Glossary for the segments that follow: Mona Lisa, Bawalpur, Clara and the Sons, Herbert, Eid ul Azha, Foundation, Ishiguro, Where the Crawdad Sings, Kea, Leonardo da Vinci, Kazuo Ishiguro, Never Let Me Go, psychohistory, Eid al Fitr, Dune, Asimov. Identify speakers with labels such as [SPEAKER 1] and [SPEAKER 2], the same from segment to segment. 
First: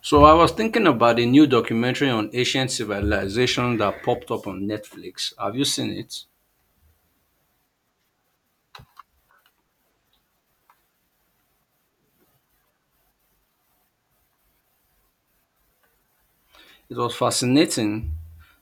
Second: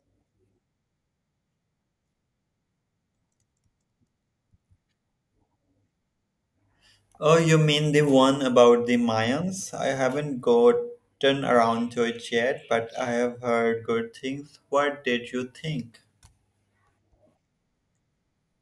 [SPEAKER 1] So I was thinking about a new documentary on ancient civilization that popped up on Netflix. Have you seen it?
[SPEAKER 2] Oh, you mean the one about the Mayans? I haven't gotten around to it yet, but I have heard good things. What did you think?
[SPEAKER 1] It was fascinating.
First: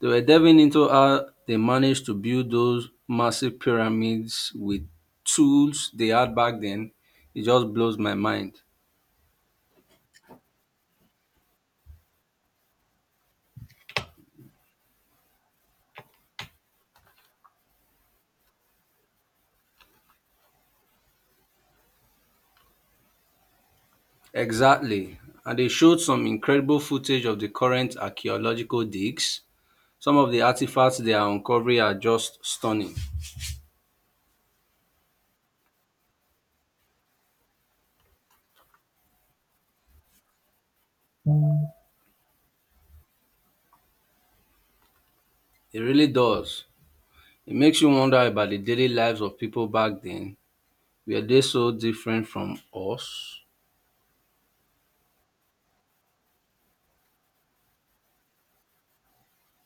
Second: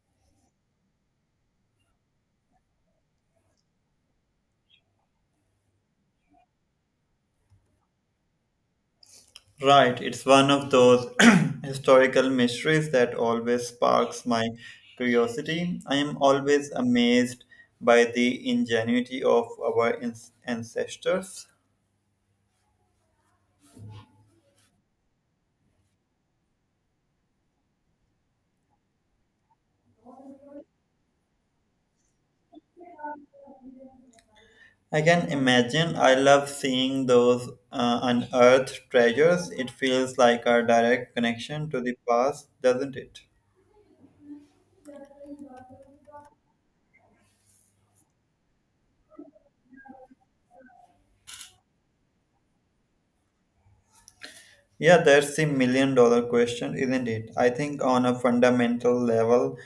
[SPEAKER 1] They were diving into how they managed to build those massive pyramids with tools they had back then. It just blows my mind.
[SPEAKER 2] Right, it's one of those historical mysteries that always sparks my curiosity. I am always amazed by the ingenuity of our ancestors.
[SPEAKER 1] Exactly. And they showed some incredible footage of the current archaeological digs. Some of the artifacts they are uncovering are just stunning.
[SPEAKER 2] I can imagine. I love seeing those unearthed treasures. It feels like a direct connection to the past, doesn't it?
[SPEAKER 1] It really does. It makes you wonder about the daily lives of people back then. Were they so different from us?
[SPEAKER 2] Yeah, that's the million dollar question, isn't it? I think on a fundamental level,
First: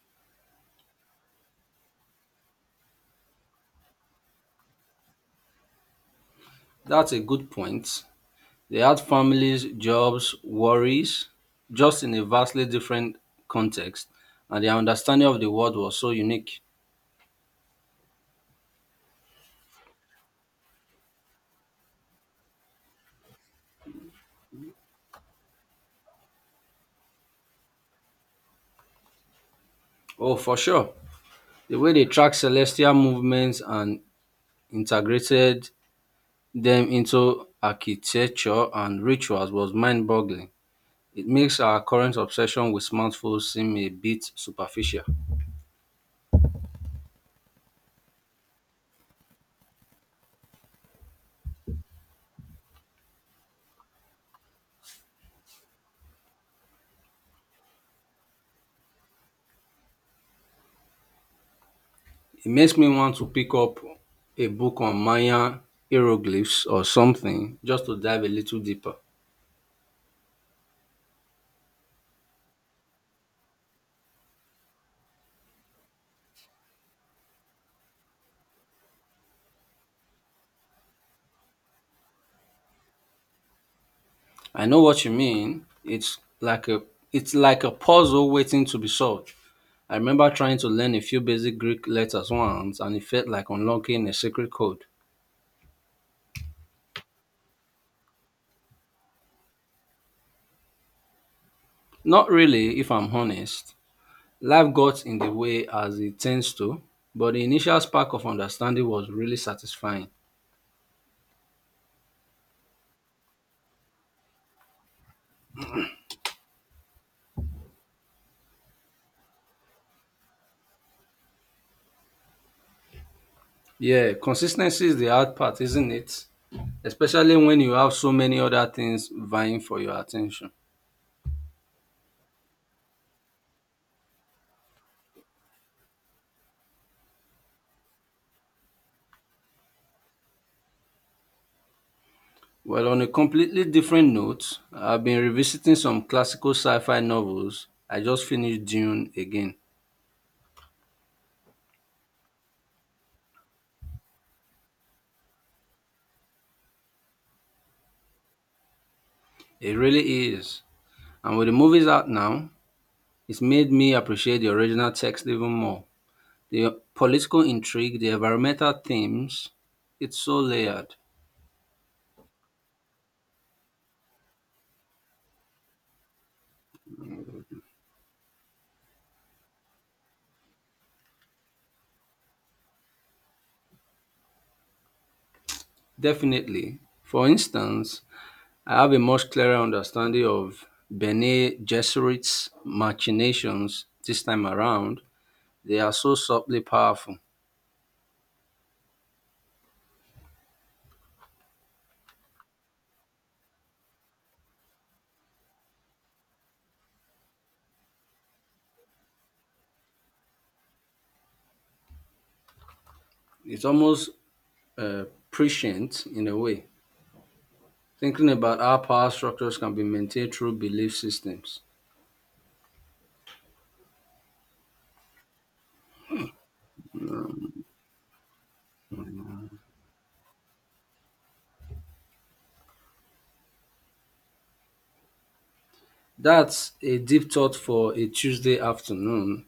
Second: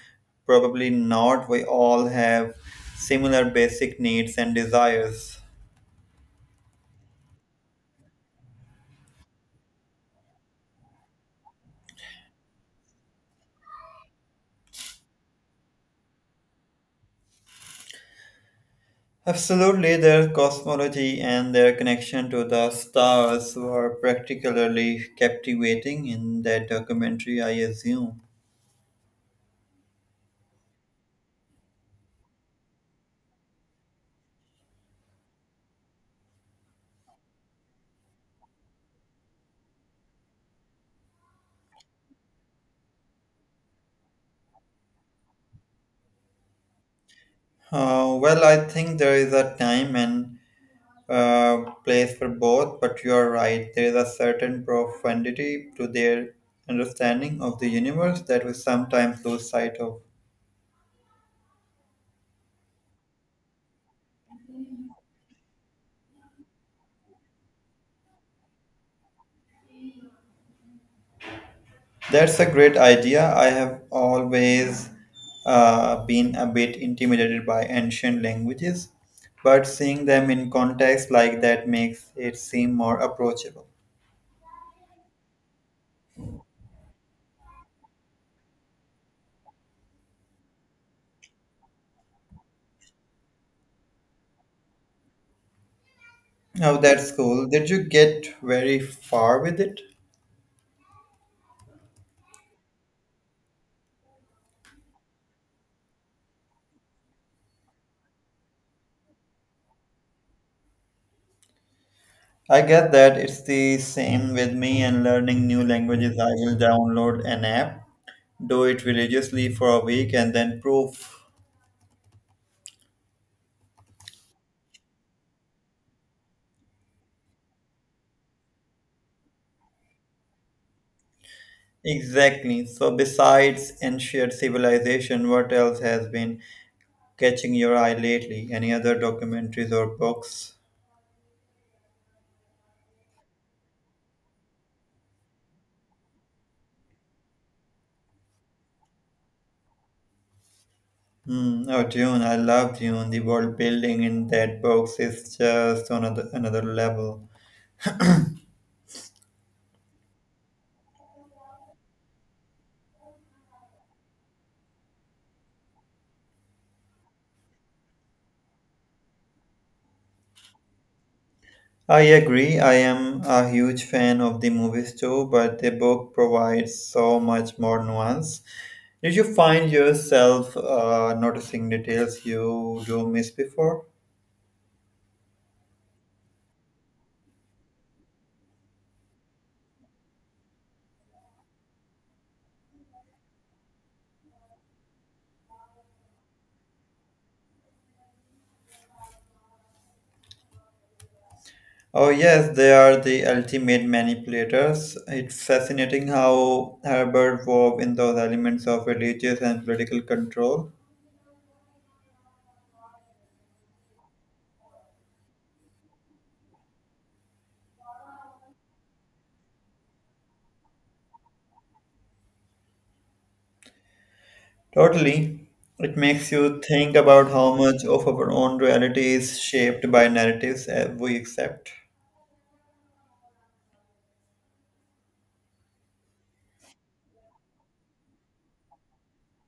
[SPEAKER 2] probably not. We all have similar basic needs and desires.
[SPEAKER 1] That's a good point. They had families, jobs, worries, just in a vastly different context, and their understanding of the world was so unique.
[SPEAKER 2] Absolutely, their cosmology and their connection to the stars were particularly captivating in that documentary, I assume.
[SPEAKER 1] Oh, for sure. The way they tracked celestial movements and integrated them into architecture and rituals was mind boggling. It makes our current obsession with smartphones seem a bit superficial.
[SPEAKER 2] Well, I think there is a time and place for both, but you are right. There is a certain profundity to their understanding of the universe that we sometimes lose sight of.
[SPEAKER 1] It makes me want to pick up a book on Mayan hieroglyphs or something just to dive a little deeper.
[SPEAKER 2] That's a great idea. I have always been a bit intimidated by ancient languages, but seeing them in context like that makes it seem more approachable.
[SPEAKER 1] I know what you mean. It's like a puzzle waiting to be solved. I remember trying to learn a few basic Greek letters once and it felt like unlocking a secret code.
[SPEAKER 2] Oh, that's cool. Did you get very far with it?
[SPEAKER 1] Not really, if I'm honest. Life got in the way as it tends to, but the initial spark of understanding was really satisfying.
[SPEAKER 2] I get that it's the same with me and learning new languages. I will download an app, do it religiously for a week, and then proof.
[SPEAKER 1] Yeah, consistency is the hard part, isn't it? Especially when you have so many other things vying for your attention.
[SPEAKER 2] Exactly. So, besides ancient civilization, what else has been catching your eye lately? Any other documentaries or books?
[SPEAKER 1] Well, on a completely different note, I've been revisiting some classical sci fi novels. I just finished Dune again.
[SPEAKER 2] Hmm. Oh, Dune. I love Dune. The world building in that book is just another level.
[SPEAKER 1] It really is. And with the movies out now, it's made me appreciate the original text even more. The political intrigue, the environmental themes, it's so layered.
[SPEAKER 2] I agree. I am a huge fan of the movies too, but the book provides so much more nuance. Did you find yourself noticing details you do miss before?
[SPEAKER 1] Definitely. For instance, I have a much clearer understanding of Bene Gesserit's machinations this time around. They are so subtly powerful.
[SPEAKER 2] Oh, yes, they are the ultimate manipulators. It's fascinating how Herbert wove in those elements of religious and political control.
[SPEAKER 1] It's almost uh, prescient in a way, thinking about how power structures can be maintained through belief systems.
[SPEAKER 2] Totally. It makes you think about how much of our own reality is shaped by narratives we accept.
[SPEAKER 1] That's a deep thought for a Tuesday afternoon,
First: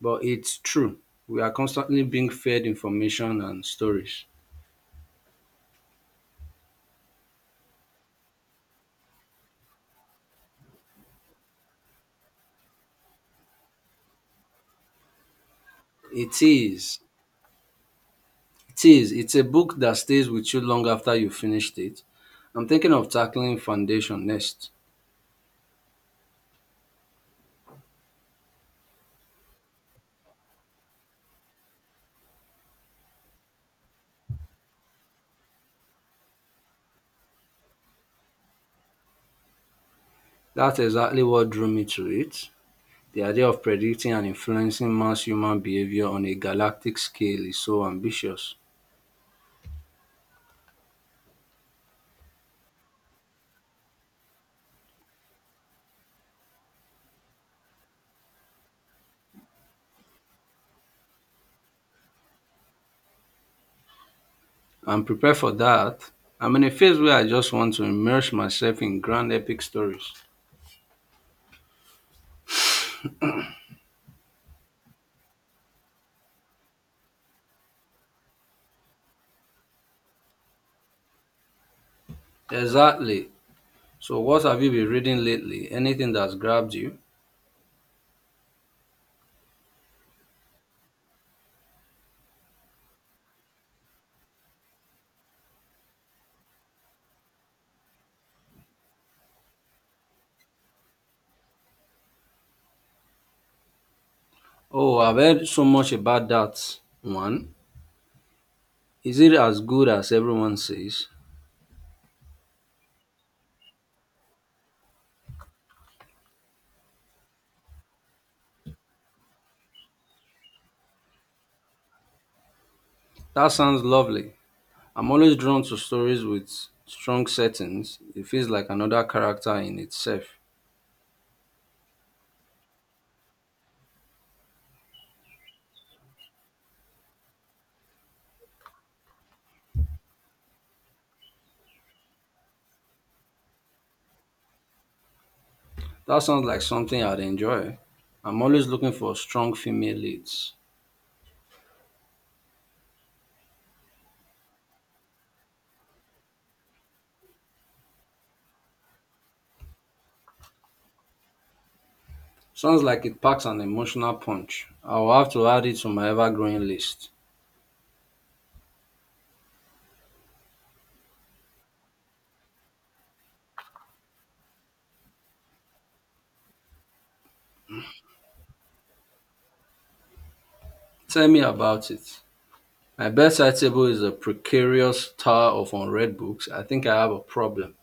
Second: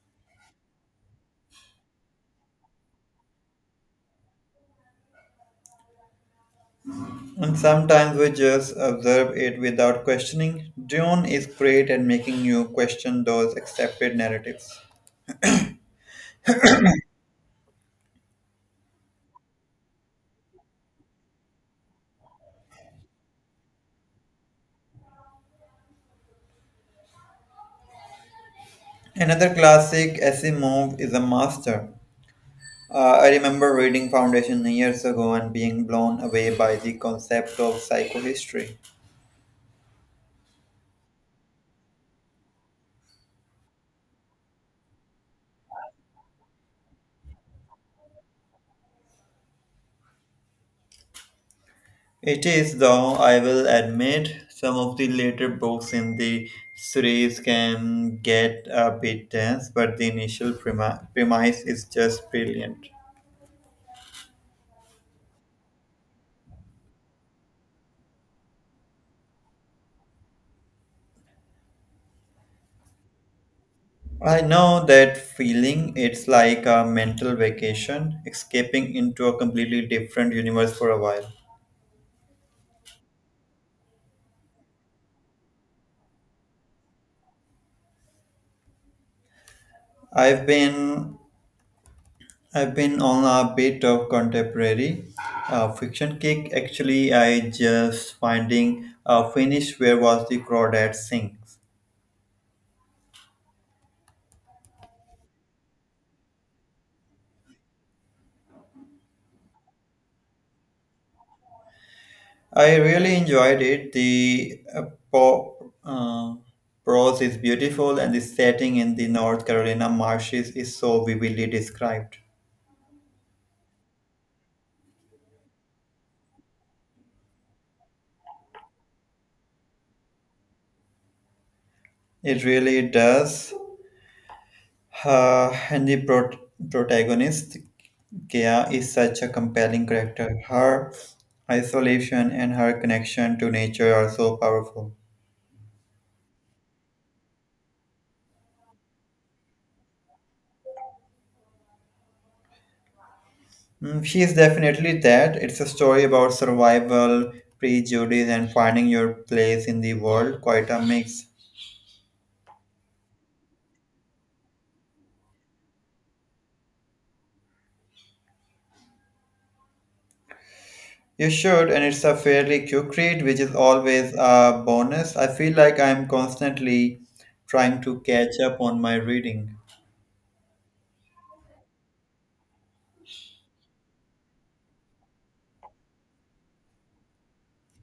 [SPEAKER 1] but it's true. We are constantly being fed information and stories.
[SPEAKER 2] And sometimes we just observe it without questioning. Dune is great at making you question those accepted narratives.
[SPEAKER 1] It is It is. It's a book that stays with you long after you finished it. I'm thinking of tackling Foundation next.
[SPEAKER 2] Another classic, Asimov, is a master. I remember reading Foundation years ago and being blown away by the concept of psychohistory.
[SPEAKER 1] That's exactly what drew me to it. The idea of predicting and influencing mass human behavior on a galactic scale is so ambitious.
[SPEAKER 2] It is, though, I will admit, some of the later books in the series can get a bit dense, but the initial premise is just brilliant.
[SPEAKER 1] I'm prepared for that. I'm in a phase where I just want to immerse myself in grand epic stories.
[SPEAKER 2] I know that feeling. It's like a mental vacation, escaping into a completely different universe for a while.
[SPEAKER 1] Exactly. So, what have you been reading lately? Anything that's grabbed you?
[SPEAKER 2] I've been I've been on a bit of contemporary fiction kick. Actually, I just finding finish where was the crawdad sings.
[SPEAKER 1] Oh, I've heard so much about that one. Is it as good as everyone says?
[SPEAKER 2] I really enjoyed it. The po- uh, prose is beautiful, and the setting in the North Carolina marshes is so vividly described.
[SPEAKER 1] That sounds lovely. I'm always drawn to stories with strong settings. It feels like another character in itself.
[SPEAKER 2] It really does. And the protagonist, Kea, is such a compelling character. Her isolation and her connection to nature are so powerful.
[SPEAKER 1] That sounds like something I'd enjoy. I'm always looking for strong female leads.
[SPEAKER 2] Mm, she is definitely that. It's a story about survival, prejudice, and finding your place in the world. Quite a mix.
[SPEAKER 1] Sounds like it packs an emotional punch. I'll have to add it to my ever growing list.
[SPEAKER 2] You should, and it's a fairly quick read, which is always a bonus. I feel like I'm constantly trying to catch up on my reading.
[SPEAKER 1] Tell me about it. My bedside table is a precarious tower of unread books. I think I have a problem.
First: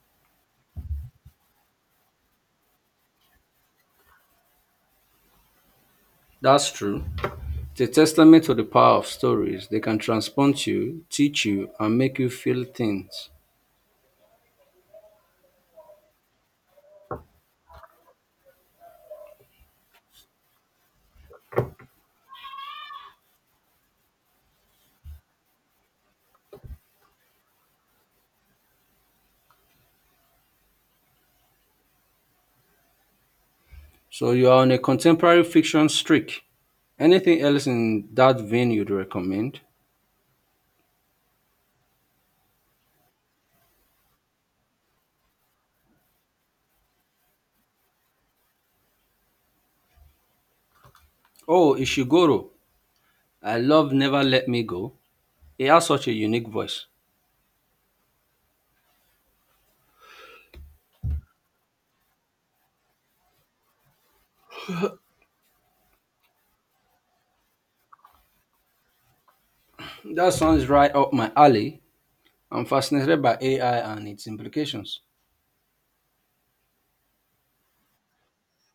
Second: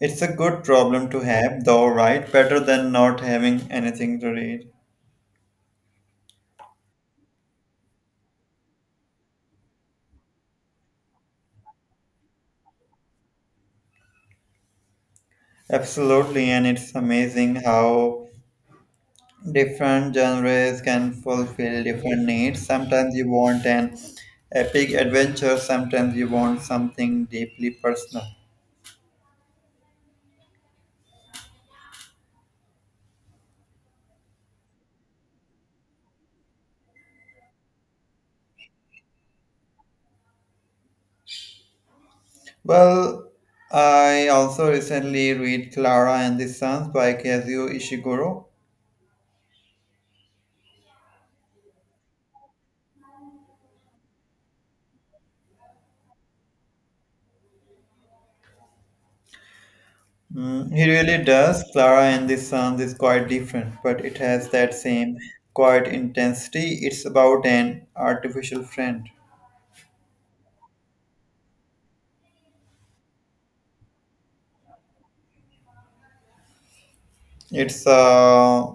[SPEAKER 2] It's a good problem to have, though, right? Better than not having anything to read.
[SPEAKER 1] That's true. It's a testament to the power of stories. They can transport you, teach you, and make you feel things.
[SPEAKER 2] Absolutely, and it's amazing how different genres can fulfill different needs. Sometimes you want an epic adventure, sometimes you want something deeply personal.
[SPEAKER 1] So you are on a contemporary fiction streak. Anything else in that vein you'd recommend?
[SPEAKER 2] Well, I also recently read Clara and the Sons by Kazuo Ishiguro.
[SPEAKER 1] Oh, Ishiguro. I love Never Let Me Go. He has such a unique voice.
[SPEAKER 2] Mm, he really does. Clara and the Sons is quite different, but it has that same quiet intensity. It's about an artificial friend.
[SPEAKER 1] That sounds right up my alley. I'm fascinated by AI and its implications.
[SPEAKER 2] It's a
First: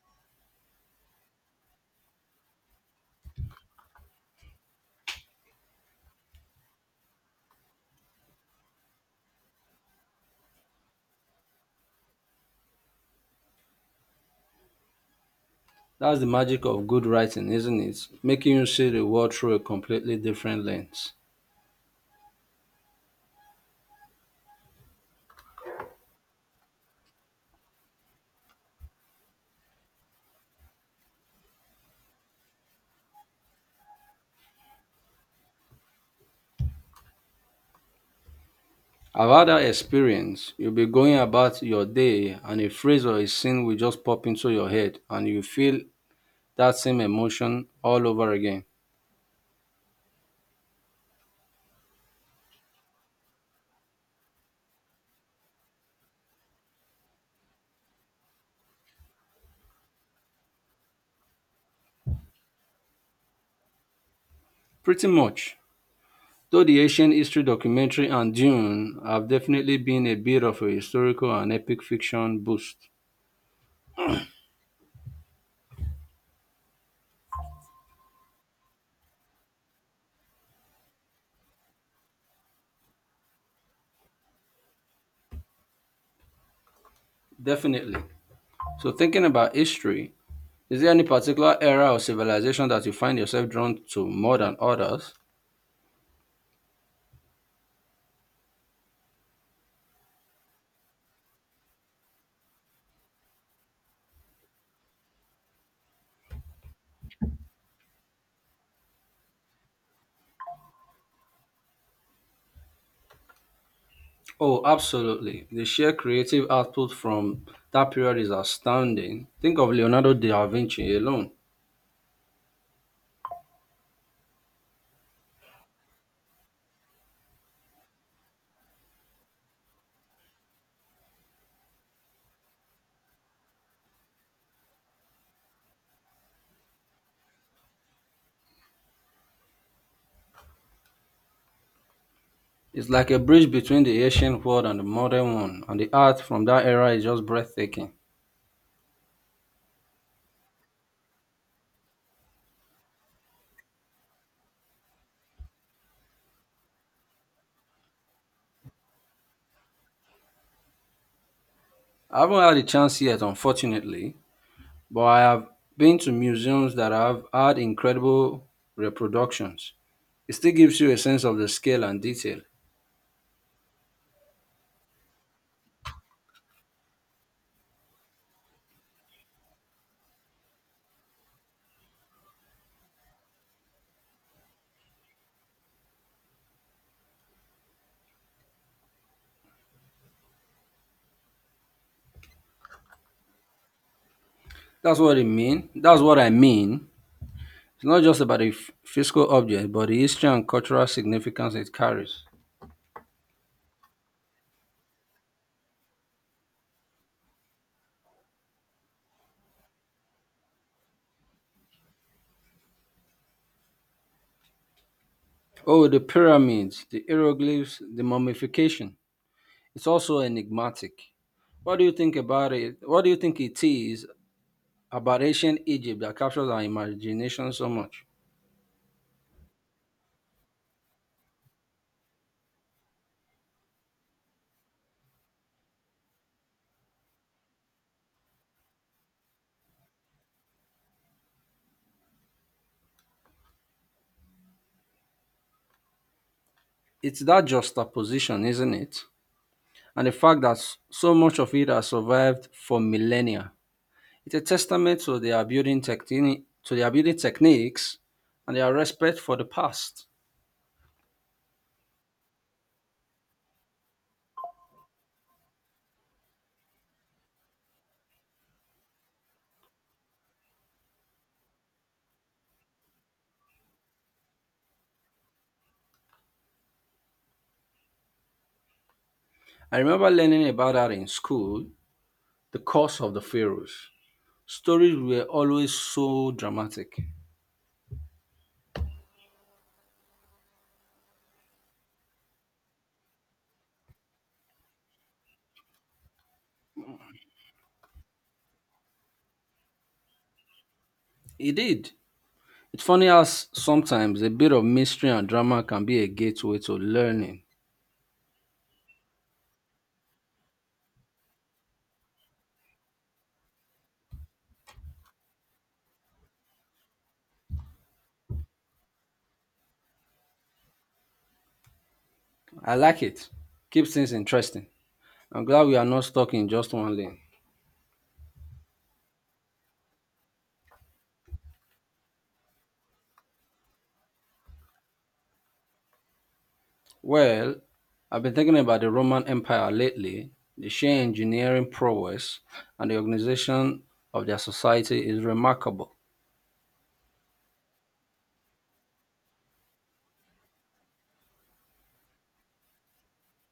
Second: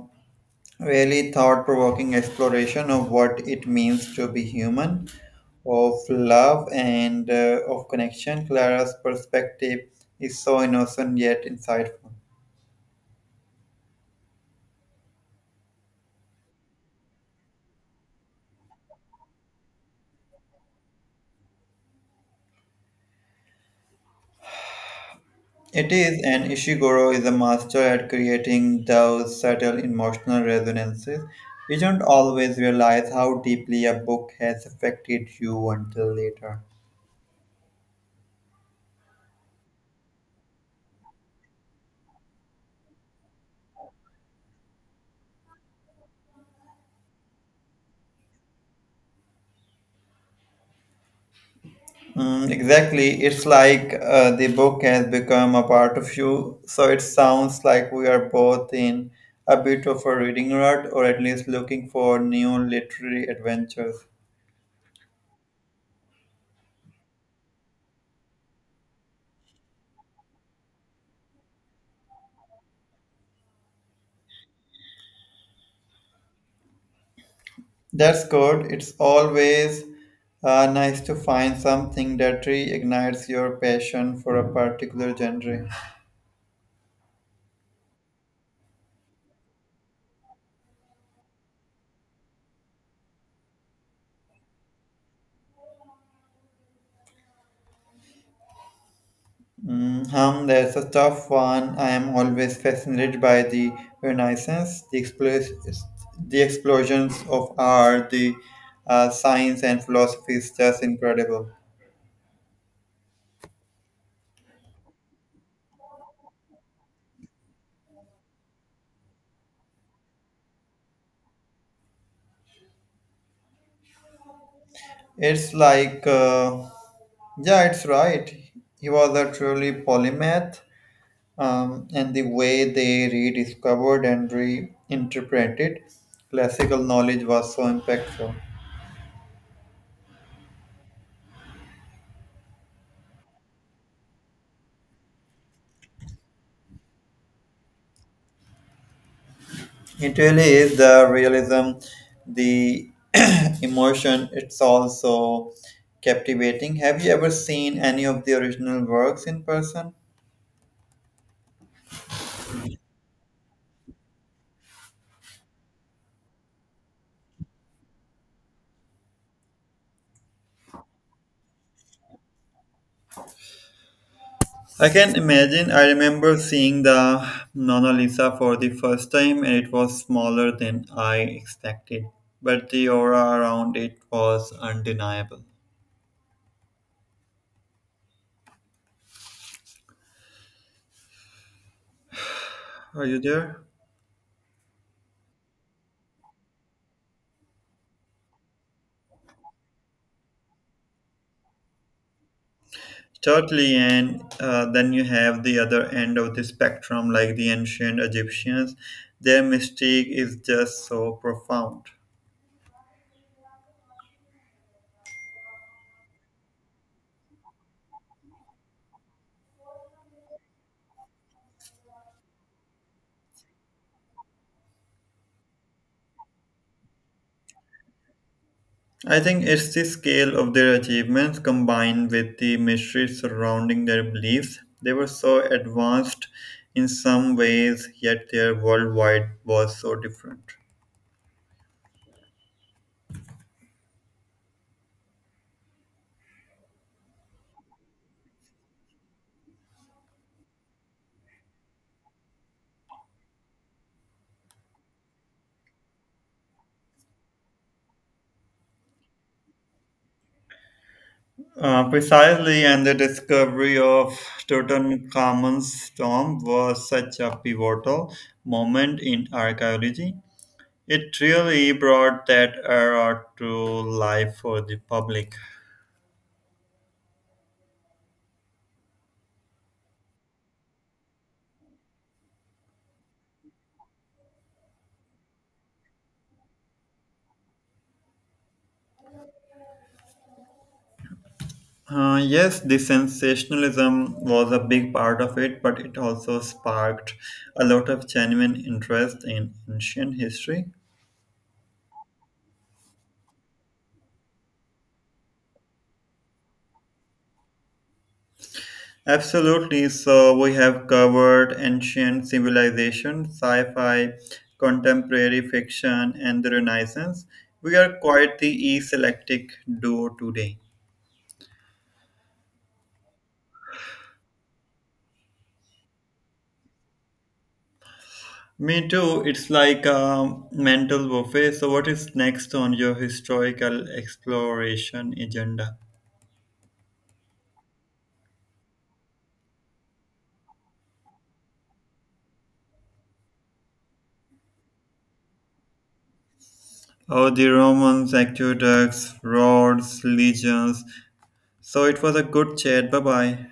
[SPEAKER 2] really thought provoking exploration of what it means to be human, of love, and of connection. Clara's perspective is so innocent yet insightful.
[SPEAKER 1] That's the magic of good writing, isn't it? Making you see the world through a completely different lens.
[SPEAKER 2] It is, and Ishiguro is a master at creating those subtle emotional resonances. We don't always realize how deeply a book has affected you until later.
[SPEAKER 1] I've had that experience. You'll be going about your day and a phrase or a scene will just pop into your head and you feel that same emotion all over again.
[SPEAKER 2] Mm, exactly. It's like the book has become a part of you. So it sounds like we are both in a bit of a reading rut or at least looking for new literary adventures.
[SPEAKER 1] Pretty much. Though the ancient history documentary and Dune have definitely been a bit of a historical and epic fiction boost.
[SPEAKER 2] That's good. It's always nice to find something that reignites your passion for a particular genre.
[SPEAKER 1] Definitely. So thinking about history, is there any particular era or civilization that you find yourself drawn to more than others?
[SPEAKER 2] Mm, hum, that's a tough one. I am always fascinated by the Renaissance, the explosions of art, the science and philosophy is just incredible.
[SPEAKER 1] Oh, absolutely. The sheer creative output from that period is astounding. Think of Leonardo da Vinci alone.
[SPEAKER 2] It's like, yeah, it's right. He was a truly polymath. And the way they rediscovered and reinterpreted classical knowledge was so impactful.
[SPEAKER 1] It's like a bridge between the ancient world and the modern one, and the art from that era is just breathtaking.
[SPEAKER 2] It really is the realism, the emotion, it's also captivating. Have you ever seen any of the original works in person?
[SPEAKER 1] I haven't had the chance yet, unfortunately, but I have been to museums that have had incredible reproductions. It still gives you a sense of the scale and detail.
[SPEAKER 2] I can imagine. I remember seeing the Mona Lisa for the first time, and it was smaller than I expected. But the aura around it was undeniable. Are you there?
[SPEAKER 1] That's what it mean. That's what I mean. It's not just about a physical object, but the history and cultural significance it carries.
[SPEAKER 2] Totally, and then you have the other end of the spectrum, like the ancient Egyptians. Their mystique is just so profound.
[SPEAKER 1] Oh, the pyramids, the hieroglyphs, the mummification. It's also enigmatic. What do you think about it? What do you think it is about ancient Egypt that captures our imagination so much?
[SPEAKER 2] I think it's the scale of their achievements combined with the mystery surrounding their beliefs. They were so advanced in some ways, yet their worldwide was so different.
[SPEAKER 1] It's that juxtaposition, isn't it? And the fact that so much of it has survived for millennia. It's a testament to their building techniques, and their respect for the past.
[SPEAKER 2] Precisely, and the discovery of Tutankhamun's tomb was such a pivotal moment in archaeology. It really brought that era to life for the public.
[SPEAKER 1] I remember learning about that in school, the curse of the pharaohs. Stories were always so dramatic.
[SPEAKER 2] Yes, the sensationalism was a big part of it, but it also sparked a lot of genuine interest in ancient history.
[SPEAKER 1] It did. It's funny how sometimes a bit of mystery and drama can be a gateway to learning.
[SPEAKER 2] Absolutely. So we have covered ancient civilization, sci-fi, contemporary fiction, and the Renaissance. We are quite the eclectic duo today.
[SPEAKER 1] I like it. Keeps things interesting. I'm glad we are not stuck in just one lane.
[SPEAKER 2] Me too. It's like a mental buffet. So, what is next on your historical exploration agenda?
[SPEAKER 1] Well, I've been thinking about the Roman Empire lately. The sheer engineering prowess and the organization of their society is remarkable.
[SPEAKER 2] Oh, the Romans, aqueducts, roads, legions. So, it was a good chat. Bye bye.